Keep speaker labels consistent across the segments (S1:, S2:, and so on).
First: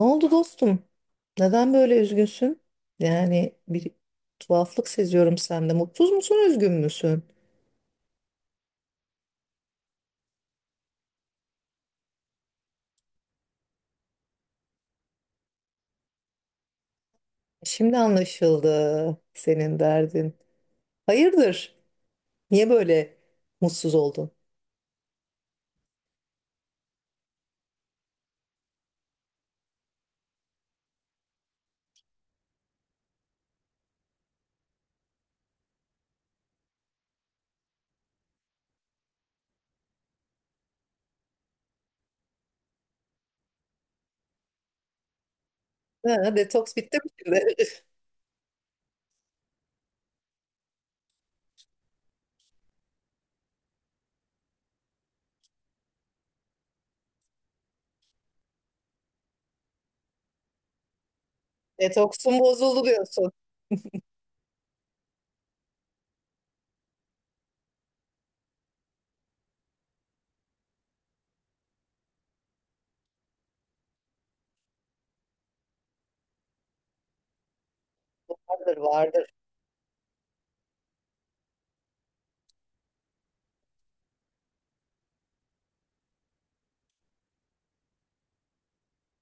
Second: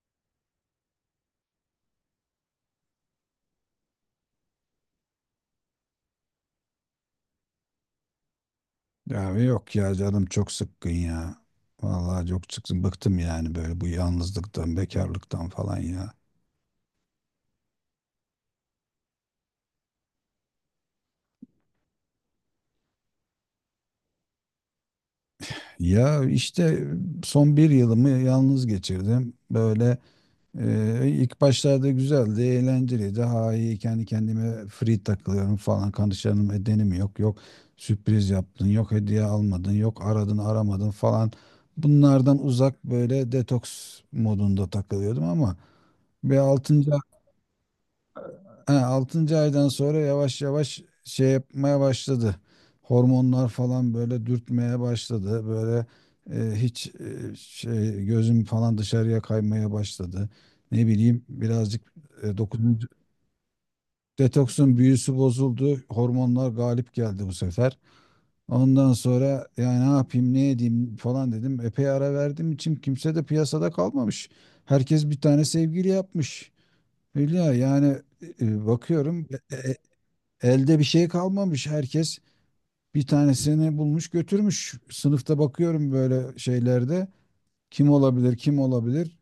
S1: Ne oldu dostum? Neden böyle üzgünsün? Yani bir tuhaflık seziyorum sende. Mutsuz musun, üzgün müsün?
S2: Ya yok ya canım çok sıkkın ya. Vallahi çok sıkkın. Bıktım yani böyle bu yalnızlıktan, bekarlıktan falan ya.
S1: Şimdi anlaşıldı senin derdin. Hayırdır? Niye böyle mutsuz oldun?
S2: Ya işte son bir yılımı yalnız geçirdim. Böyle ilk başlarda güzeldi, eğlenceliydi. Daha iyi kendi kendime free takılıyorum falan. Kanışlarım edenim yok. Yok sürpriz yaptın, yok hediye almadın, yok aradın aramadın falan. Bunlardan uzak böyle detoks modunda takılıyordum ama
S1: Ha,
S2: bir
S1: detoks
S2: 6.
S1: bitti mi şimdi?
S2: Ha, 6. aydan sonra yavaş yavaş şey yapmaya başladı. Hormonlar falan böyle dürtmeye başladı. Böyle hiç şey gözüm falan dışarıya kaymaya başladı. Ne bileyim birazcık
S1: Detoksun bozuldu
S2: dokuzuncu
S1: diyorsun.
S2: detoksun büyüsü bozuldu. Hormonlar galip geldi bu sefer. Ondan sonra yani ne yapayım ne edeyim falan dedim. Epey ara verdim için kimse de piyasada kalmamış. Herkes bir tane sevgili yapmış. Hülya, yani
S1: Vardır, vardır.
S2: bakıyorum, elde bir şey kalmamış. Herkes bir tanesini bulmuş götürmüş. Sınıfta bakıyorum böyle şeylerde. Kim olabilir, kim olabilir?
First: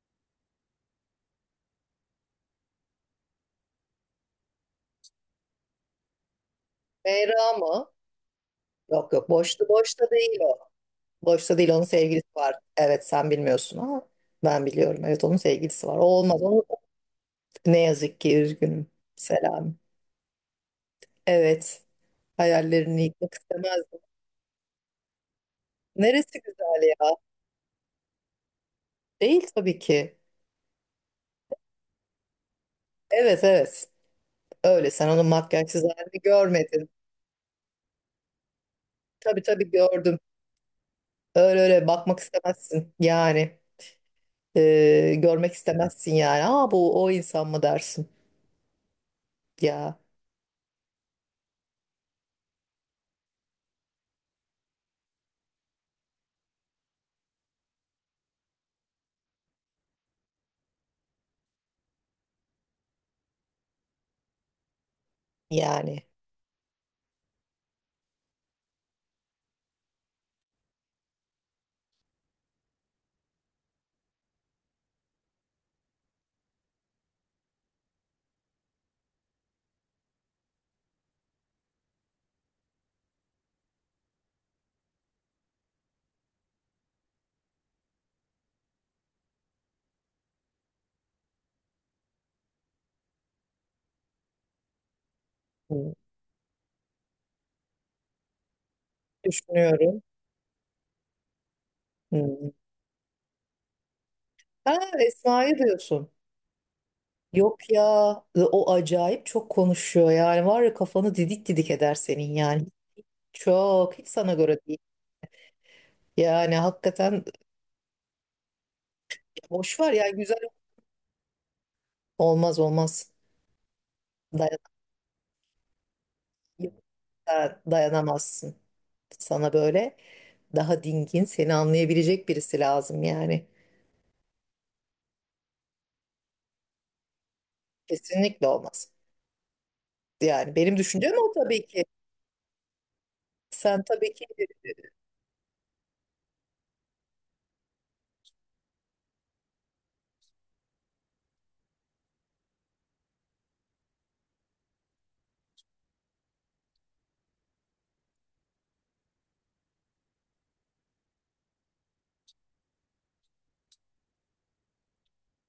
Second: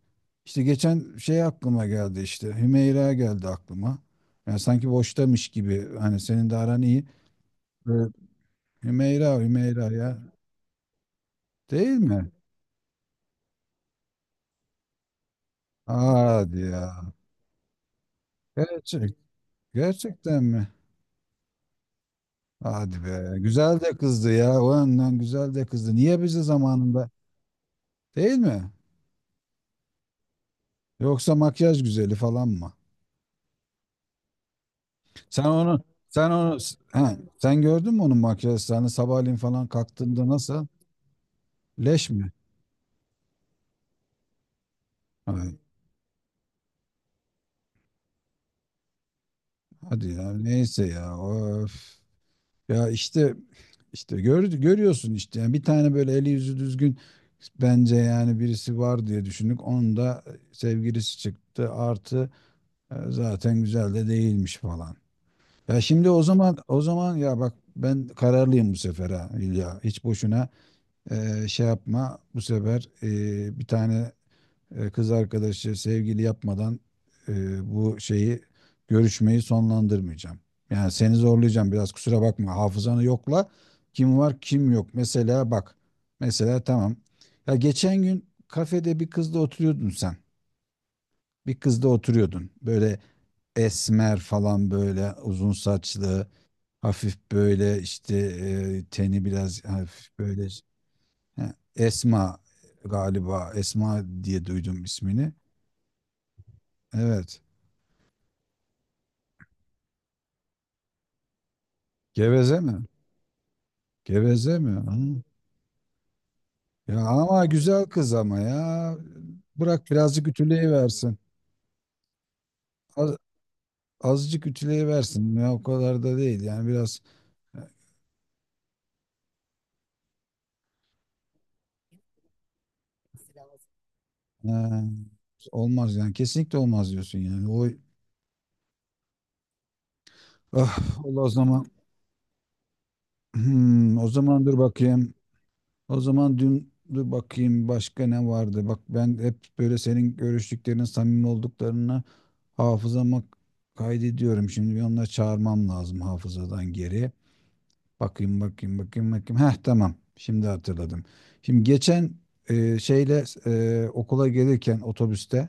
S2: İşte geçen şey aklıma geldi işte. Hümeyra geldi aklıma. Yani sanki boştamış gibi. Hani senin de aran iyi.
S1: Meyra mı?
S2: Evet.
S1: Yok yok,
S2: Hümeyra,
S1: boşta
S2: Hümeyra
S1: boşta
S2: ya.
S1: değil o. Boşta değil, onun
S2: Değil
S1: sevgilisi
S2: mi?
S1: var. Evet, sen bilmiyorsun ama ben biliyorum. Evet, onun sevgilisi var. O olmaz.
S2: Hadi
S1: Onu...
S2: ya.
S1: Ne yazık ki üzgünüm.
S2: Gerçek,
S1: Selam.
S2: gerçekten mi?
S1: Evet.
S2: Hadi
S1: Hayallerini yıkmak
S2: be. Güzel de
S1: istemezdim.
S2: kızdı ya. O yönden güzel de kızdı. Niye
S1: Neresi
S2: bizi
S1: güzel
S2: zamanında?
S1: ya?
S2: Değil mi?
S1: Değil tabii ki.
S2: Yoksa makyaj güzeli falan mı?
S1: Evet evet. Öyle sen onun
S2: Sen onu
S1: makyajsız halini
S2: sen onu
S1: görmedin.
S2: he, Sen gördün mü onun makyajlarını sabahleyin
S1: Tabii
S2: falan
S1: tabii gördüm.
S2: kalktığında nasıl?
S1: Öyle öyle
S2: Leş
S1: bakmak
S2: mi?
S1: istemezsin. Yani görmek
S2: Ay,
S1: istemezsin yani. Aa bu o insan mı dersin? Ya
S2: hadi ya neyse ya of. Ya işte gör, görüyorsun işte yani bir tane böyle eli yüzü düzgün bence yani birisi var diye düşündük. Onun da sevgilisi çıktı, artı zaten güzel de değilmiş falan. Ya
S1: yani
S2: şimdi o zaman o zaman ya bak, ben kararlıyım bu sefer ha İlya. Hiç boşuna şey yapma bu sefer, bir tane kız arkadaşı sevgili yapmadan e, bu şeyi görüşmeyi sonlandırmayacağım. Yani seni zorlayacağım biraz, kusura bakma, hafızanı yokla kim var kim yok. Mesela bak, tamam, ya geçen gün kafede bir kızla oturuyordun sen, bir kızla oturuyordun böyle esmer falan, böyle uzun
S1: hmm,
S2: saçlı, hafif böyle işte teni biraz
S1: düşünüyorum.
S2: hafif böyle. He, Esma,
S1: Hmm.
S2: galiba Esma diye
S1: Ha
S2: duydum ismini.
S1: Esma'yı diyorsun.
S2: Evet.
S1: Yok ya, o acayip çok konuşuyor yani, var ya, kafanı didik didik eder senin
S2: Geveze
S1: yani.
S2: mi?
S1: Çok hiç sana göre
S2: Geveze
S1: değil.
S2: mi? Hı.
S1: Yani
S2: Ya
S1: hakikaten
S2: ama güzel kız ama ya.
S1: boş,
S2: Bırak
S1: var ya
S2: birazcık
S1: güzel,
S2: ütüleyiversin.
S1: olmaz olmaz.
S2: Az, azıcık
S1: Dayan-
S2: ütüleyiversin. Ya o kadar da değil. Yani biraz
S1: Dayanamazsın. Sana böyle daha dingin, seni anlayabilecek birisi lazım yani.
S2: e, olmaz yani. Kesinlikle olmaz diyorsun yani. Oy,
S1: Kesinlikle olmaz. Yani benim
S2: ah,
S1: düşüncem
S2: Allah o
S1: o tabii
S2: zaman.
S1: ki. Sen
S2: Hmm, o
S1: tabii ki.
S2: zaman dur bakayım. O zaman dün dur bakayım, başka ne vardı? Bak, ben hep böyle senin görüştüklerinin samimi olduklarını hafızama kaydediyorum. Şimdi bir onları çağırmam lazım hafızadan geri. Bakayım bakayım bakayım bakayım. Heh, tamam. Şimdi hatırladım. Şimdi geçen şeyle, okula gelirken otobüste,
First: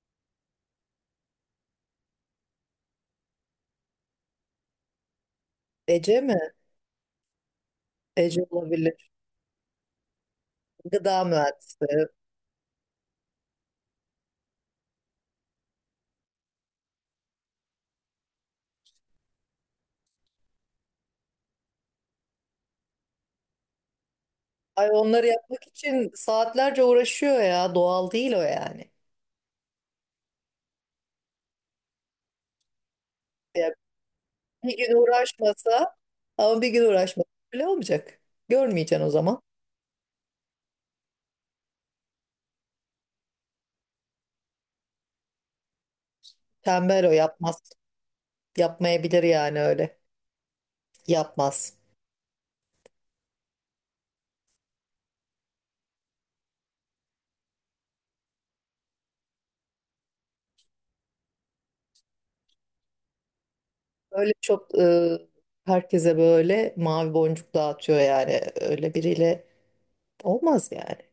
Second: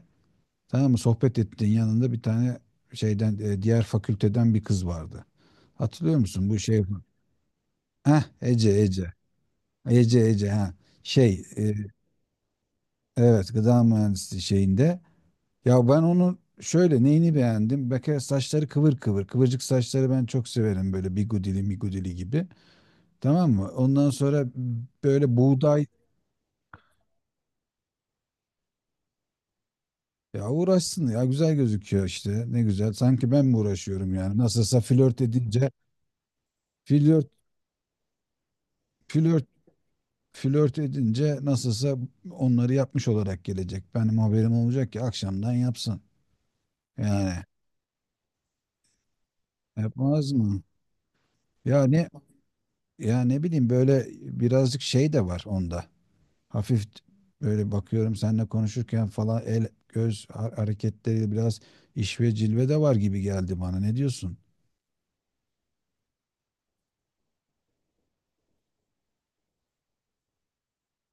S2: tamam mı, sohbet ettiğin yanında bir tane şeyden, diğer fakülteden bir kız vardı. Hatırlıyor
S1: Ece mi?
S2: musun bu şey? Heh,
S1: Ece
S2: Ece
S1: olabilir.
S2: Ece. Ece Ece ha.
S1: Gıda
S2: Şey
S1: mühendisi.
S2: evet, gıda mühendisliği şeyinde. Ya ben onu şöyle neyini beğendim? Bir kere saçları kıvır kıvır. Kıvırcık saçları ben çok severim, böyle bigudili migudili gibi. Tamam mı? Ondan sonra
S1: Ay, onları
S2: böyle
S1: yapmak
S2: buğday.
S1: için saatlerce uğraşıyor ya. Doğal değil o yani.
S2: Ya uğraşsın ya, güzel gözüküyor işte, ne güzel, sanki ben mi
S1: Ya
S2: uğraşıyorum yani,
S1: bir
S2: nasılsa
S1: gün
S2: flört edince
S1: uğraşmasa, ama bir gün uğraşmasa
S2: flört
S1: bile olmayacak. Görmeyeceksin o zaman.
S2: flört flört edince nasılsa onları yapmış olarak gelecek, benim haberim olacak ki akşamdan yapsın
S1: Tembel, o
S2: yani,
S1: yapmaz. Yapmayabilir yani öyle.
S2: yapmaz mı,
S1: Yapmaz.
S2: ya ne ya ne bileyim böyle, birazcık şey de var onda, hafif böyle bakıyorum seninle konuşurken falan el göz hareketleri biraz, iş ve cilve de var gibi geldi bana, ne
S1: Öyle
S2: diyorsun?
S1: çok herkese böyle mavi boncuk dağıtıyor yani. Öyle biriyle olmaz yani.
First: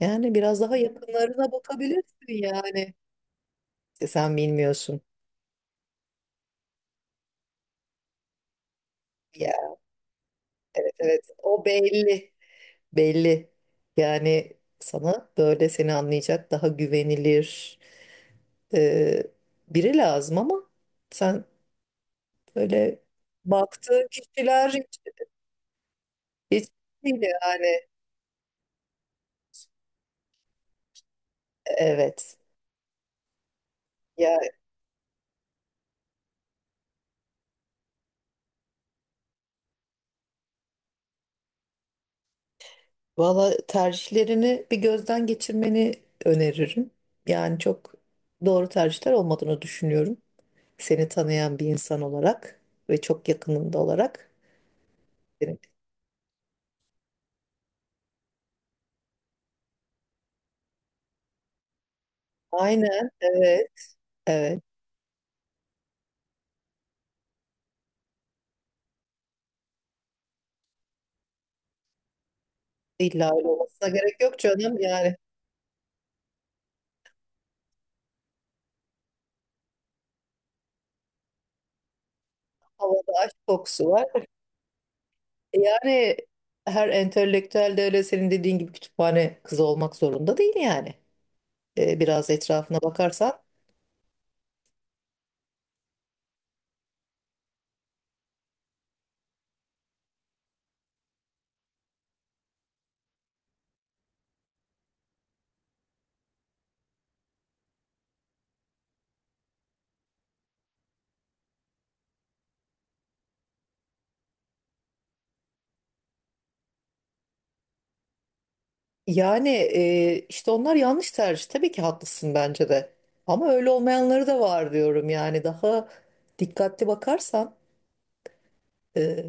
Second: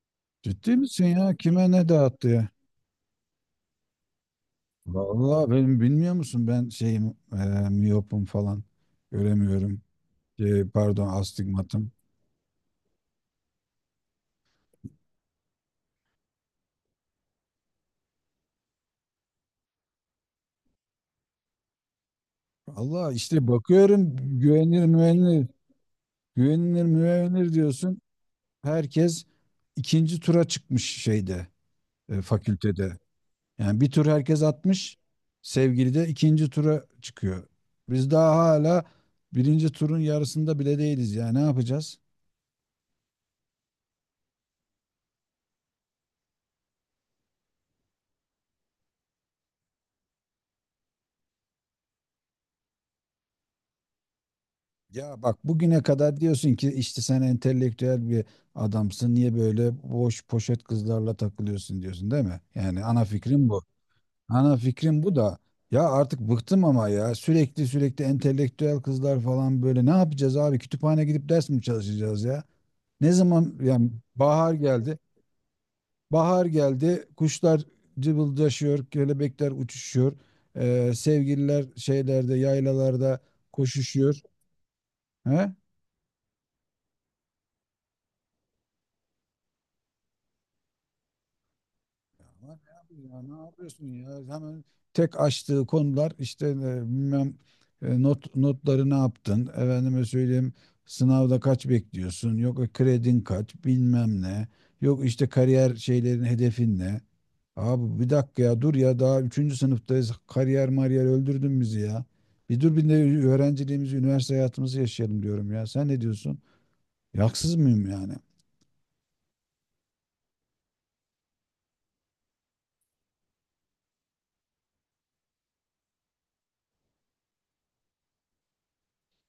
S1: Yani biraz daha
S2: Ciddi misin ya,
S1: yakınlarına
S2: kime ne
S1: bakabilirsin
S2: dağıttı?
S1: yani. İşte sen bilmiyorsun.
S2: Vallahi benim, bilmiyor musun, ben şeyim, miyopum falan,
S1: Ya
S2: göremiyorum.
S1: evet
S2: Pardon,
S1: evet, o
S2: astigmatım.
S1: belli. Belli. Yani sana böyle, seni anlayacak daha güvenilir e, biri lazım, ama sen böyle
S2: Allah işte
S1: baktığın
S2: bakıyorum,
S1: kişiler
S2: güvenilir
S1: hiç,
S2: güvenilir
S1: hiç
S2: güvenilir
S1: değil
S2: güvenilir
S1: yani.
S2: diyorsun. Herkes ikinci tura çıkmış şeyde,
S1: Evet.
S2: fakültede. Yani bir tur herkes atmış. Sevgili de ikinci tura çıkıyor. Biz daha hala birinci turun yarısında bile değiliz ya. Ne yapacağız?
S1: Valla tercihlerini bir gözden geçirmeni öneririm. Yani çok doğru tercihler olmadığını düşünüyorum. Seni tanıyan bir insan olarak ve çok yakınında olarak.
S2: Ya bak,
S1: Evet.
S2: bugüne kadar diyorsun ki işte, sen entelektüel bir adamsın. Niye böyle boş poşet kızlarla takılıyorsun diyorsun, değil mi? Yani ana
S1: Aynen,
S2: fikrim bu.
S1: evet,
S2: Ana
S1: evet.
S2: fikrim bu da, ya artık bıktım ama ya, sürekli sürekli entelektüel kızlar falan, böyle ne yapacağız abi? Kütüphane gidip ders mi çalışacağız ya? Ne
S1: İlla öyle
S2: zaman
S1: olmasına
S2: yani,
S1: gerek yok
S2: bahar
S1: canım.
S2: geldi.
S1: Yani
S2: Bahar geldi. Kuşlar cıvıldaşıyor, kelebekler uçuşuyor. Sevgililer şeylerde,
S1: havada
S2: yaylalarda
S1: aşk kokusu var.
S2: koşuşuyor. He?
S1: Yani her entelektüel de öyle senin dediğin gibi kütüphane kızı olmak zorunda değil yani.
S2: Ama
S1: Biraz
S2: ne
S1: etrafına
S2: yapayım ya,
S1: bakarsan
S2: ne yapıyorsun ya? Hemen tek açtığı konular işte bilmem, not notları ne yaptın? Efendime söyleyeyim, sınavda kaç bekliyorsun? Yok kredin kaç? Bilmem ne. Yok işte kariyer şeylerin, hedefin ne? Abi bir dakika ya, dur ya, daha üçüncü sınıftayız. Kariyer mariyer, öldürdün bizi ya. Bir dur, bir de öğrenciliğimizi, üniversite hayatımızı yaşayalım diyorum ya. Sen ne diyorsun? Yaksız mıyım yani?
S1: yani, işte onlar yanlış tercih. Tabii ki haklısın bence de. Ama öyle olmayanları da var diyorum yani. Daha dikkatli bakarsan e,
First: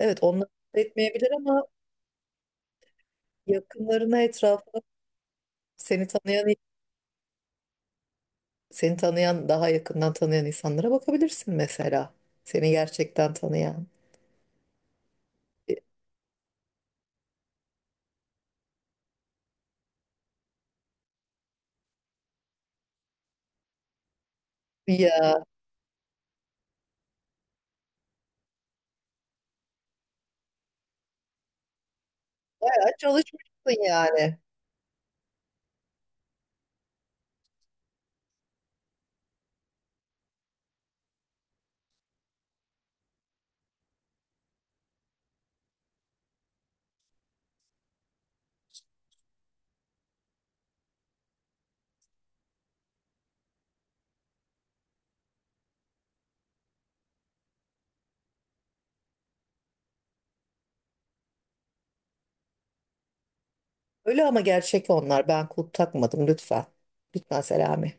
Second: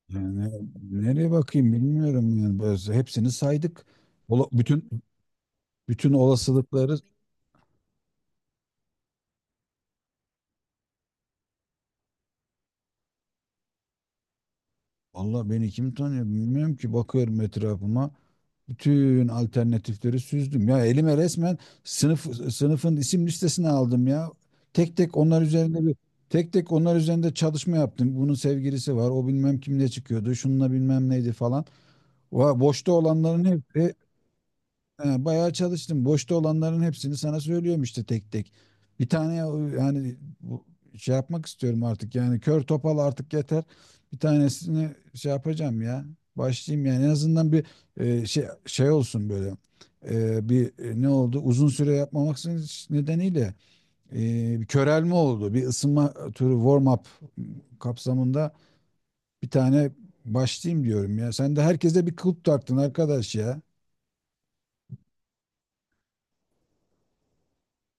S1: evet, onlar
S2: Yani
S1: etmeyebilir
S2: nereye
S1: ama
S2: bakayım bilmiyorum yani. Biz hepsini saydık.
S1: yakınlarına,
S2: Ola-
S1: etrafına,
S2: bütün
S1: seni
S2: Bütün
S1: tanıyan.
S2: olasılıkları.
S1: Seni tanıyan, daha yakından tanıyan insanlara bakabilirsin mesela. Seni gerçekten tanıyan.
S2: Allah beni
S1: E,
S2: kim tanıyor bilmiyorum ki, bakıyorum etrafıma. Bütün alternatifleri süzdüm. Ya elime resmen sınıfın isim listesini aldım ya. Tek tek
S1: Ya
S2: onlar üzerinde bir Tek tek onlar üzerinde çalışma yaptım. Bunun sevgilisi var. O bilmem kimle çıkıyordu. Şununla bilmem neydi falan. Boşta
S1: bayağı
S2: olanların
S1: çalışmışsın
S2: hepsi.
S1: yani.
S2: Ha, bayağı çalıştım. Boşta olanların hepsini sana söylüyorum işte tek tek. Bir tane yani, bu- şey yapmak istiyorum artık. Yani kör topal, artık yeter. Bir tanesini şey yapacağım ya. Başlayayım yani en azından, bir şey olsun böyle. Bir ne oldu? Uzun süre yapmamak nedeniyle e, bir körelme oldu. Bir ısınma turu, warm up kapsamında bir tane başlayayım diyorum ya. Sen de herkese bir kulp taktın arkadaş ya.
S1: Öyle ama gerçek onlar. Ben kulp takmadım lütfen. Lütfen Selami.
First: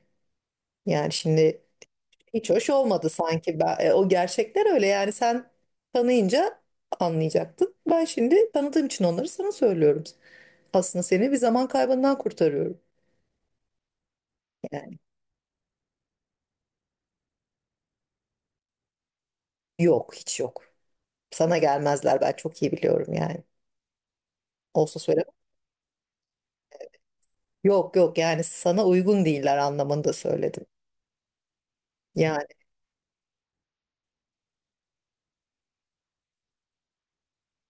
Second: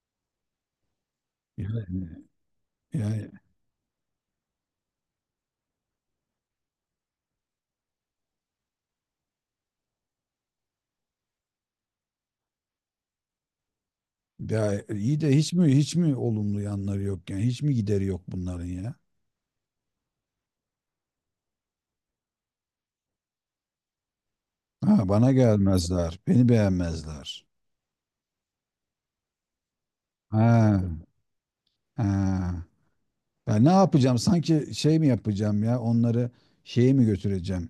S1: Yani şimdi
S2: Yani,
S1: hiç hoş olmadı
S2: yani
S1: sanki. Ben, o gerçekler öyle yani, sen tanıyınca anlayacaktın. Ben şimdi tanıdığım için onları sana söylüyorum. Aslında seni bir zaman kaybından kurtarıyorum.
S2: Ya
S1: Yani
S2: iyi de, hiç mi hiç mi olumlu yanları yok, yani hiç mi gideri yok bunların ya?
S1: yok, hiç yok. Sana gelmezler, ben çok iyi biliyorum yani. Olsa.
S2: Ha, bana gelmezler, beni beğenmezler.
S1: Yok yok, yani sana uygun değiller anlamında söyledim.
S2: Ha,
S1: Yani.
S2: ha. Ben ne yapacağım? Sanki şey mi yapacağım ya? Onları şeye mi götüreceğim?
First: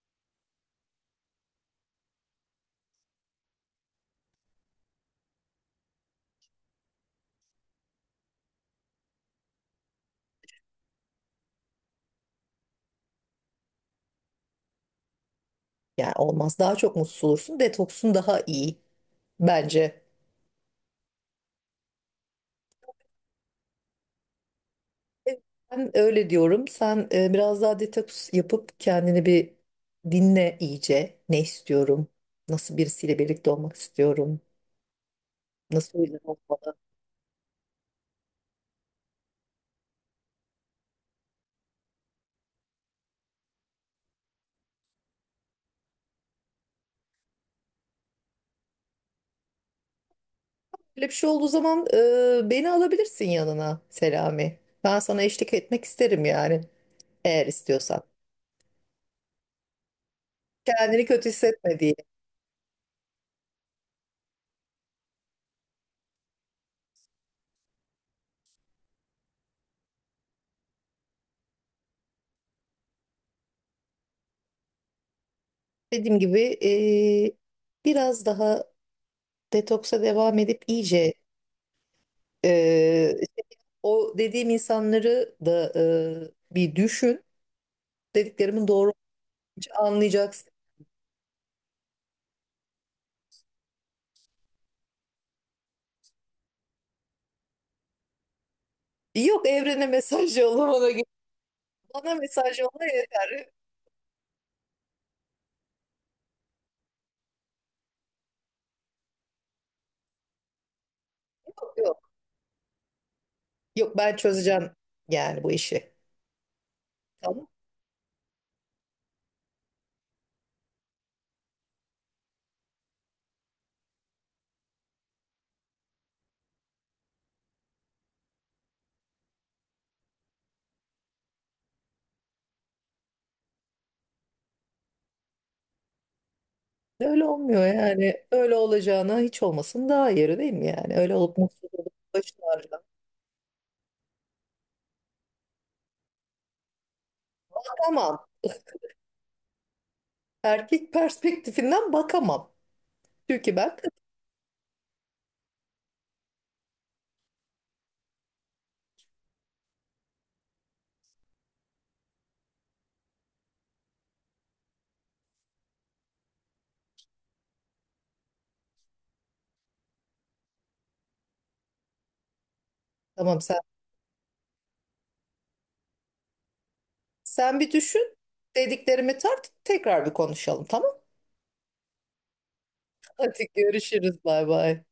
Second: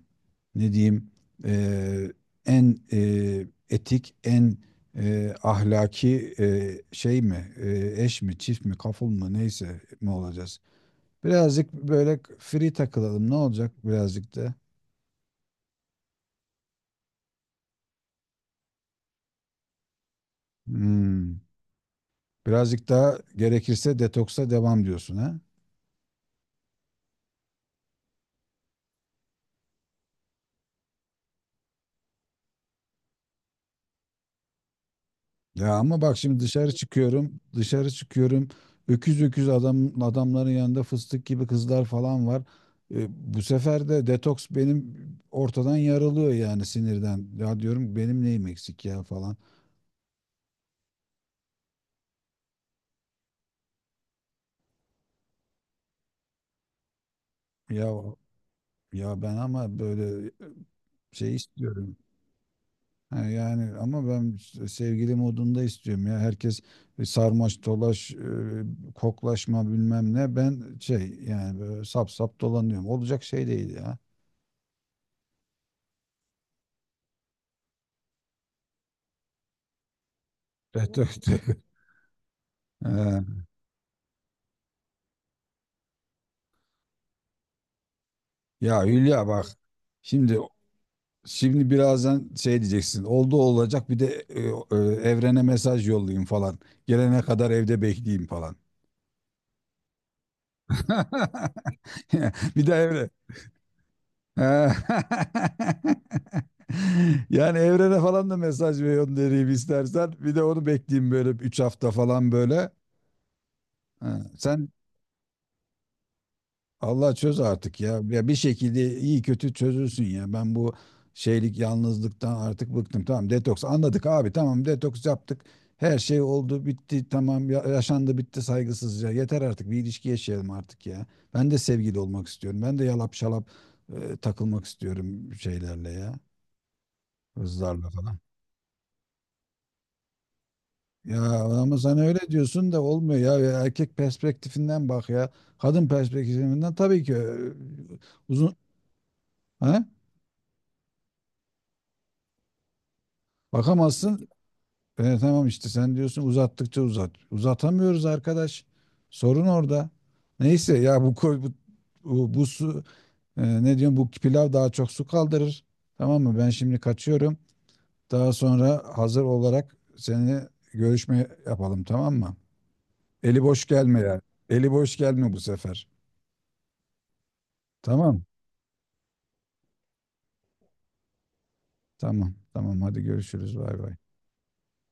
S2: Ne diyeyim? Ee, En etik, en ahlaki şey mi? Eş mi, çift mi, kaful mu, neyse mi olacağız? Birazcık böyle free takılalım. Ne olacak birazcık da?
S1: Yani olmaz. Daha çok mutsuz olursun. Detoksun daha iyi bence.
S2: Hmm. Birazcık daha gerekirse detoksa devam diyorsun ha.
S1: E, Ben öyle diyorum. Sen biraz daha detoks yapıp kendini bir dinle iyice. Ne istiyorum? Nasıl birisiyle birlikte olmak istiyorum?
S2: Ya
S1: Nasıl
S2: ama
S1: bir
S2: bak,
S1: insan
S2: şimdi
S1: olmalı?
S2: dışarı çıkıyorum. Öküz öküz adam adamların yanında fıstık gibi kızlar falan var. E, Bu sefer de detoks benim ortadan yarılıyor yani, sinirden. Ya diyorum, benim neyim eksik ya falan.
S1: Böyle bir şey olduğu zaman beni alabilirsin yanına Selami. Ben sana eşlik etmek isterim yani, eğer
S2: Ya
S1: istiyorsan.
S2: ben ama böyle
S1: Kendini kötü
S2: şey
S1: hissetme diye.
S2: istiyorum. Ha, yani ama ben sevgili modunda istiyorum ya. Herkes sarmaş dolaş, koklaşma bilmem ne. Ben şey yani, böyle sap sap dolanıyorum. Olacak şey değil ya.
S1: Dediğim gibi biraz daha detoksa devam edip
S2: Evet,
S1: iyice
S2: evet.
S1: eee,
S2: Ee,
S1: o dediğim insanları da bir düşün. Dediklerimin
S2: Ya
S1: doğru
S2: Hülya bak,
S1: olduğunu
S2: şimdi
S1: anlayacaksın.
S2: şimdi birazdan şey diyeceksin. Oldu olacak, bir de e, evrene mesaj yollayayım falan. Gelene kadar evde bekleyeyim falan.
S1: Yok, evrene mesaj yolla bana. Bana mesaj
S2: Bir de
S1: yolla yeter.
S2: ha. Yani evrene falan da mesaj ve göndereyim istersen. Bir de onu bekleyeyim böyle 3
S1: Yok,
S2: hafta
S1: yok.
S2: falan böyle.
S1: Yok, ben
S2: Ha,
S1: çözeceğim
S2: sen.
S1: yani bu işi.
S2: Allah çöz
S1: Tamam.
S2: artık ya. Ya bir şekilde iyi kötü çözülsün ya. Ben bu şeylik yalnızlıktan artık bıktım. Tamam, detoks anladık abi. Tamam, detoks yaptık. Her şey oldu bitti tamam, yaşandı bitti saygısızca. Yeter artık, bir ilişki yaşayalım artık ya. Ben de sevgili olmak istiyorum. Ben de yalap şalap takılmak istiyorum şeylerle ya.
S1: Öyle olmuyor
S2: Kızlarla falan.
S1: yani. Öyle olacağına hiç olmasın daha iyi değil mi yani? Öyle
S2: Ya
S1: olup mutsuz
S2: ama
S1: olup
S2: sen öyle
S1: başını
S2: diyorsun da
S1: ağrıdan.
S2: olmuyor ya. Ya, erkek perspektifinden bak ya. Kadın perspektifinden tabii ki,
S1: Bakamam.
S2: uzun, ha?
S1: Erkek perspektifinden bakamam. Çünkü ben kadın.
S2: Bakamazsın. Tamam işte, sen diyorsun uzattıkça uzat. Uzatamıyoruz arkadaş. Sorun orada. Neyse ya, bu su, ne diyorum, bu pilav daha çok su kaldırır. Tamam mı? Ben şimdi kaçıyorum. Daha sonra hazır olarak seninle görüşme yapalım, tamam mı?
S1: Tamam,
S2: Eli
S1: sen
S2: boş gelme yani. Eli boş gelme bu sefer.
S1: Sen bir düşün.
S2: Tamam.
S1: Dediklerimi tart, tekrar bir konuşalım, tamam?
S2: Tamam. Tamam. Hadi
S1: Hadi
S2: görüşürüz. Bay bay.
S1: görüşürüz, bay bay.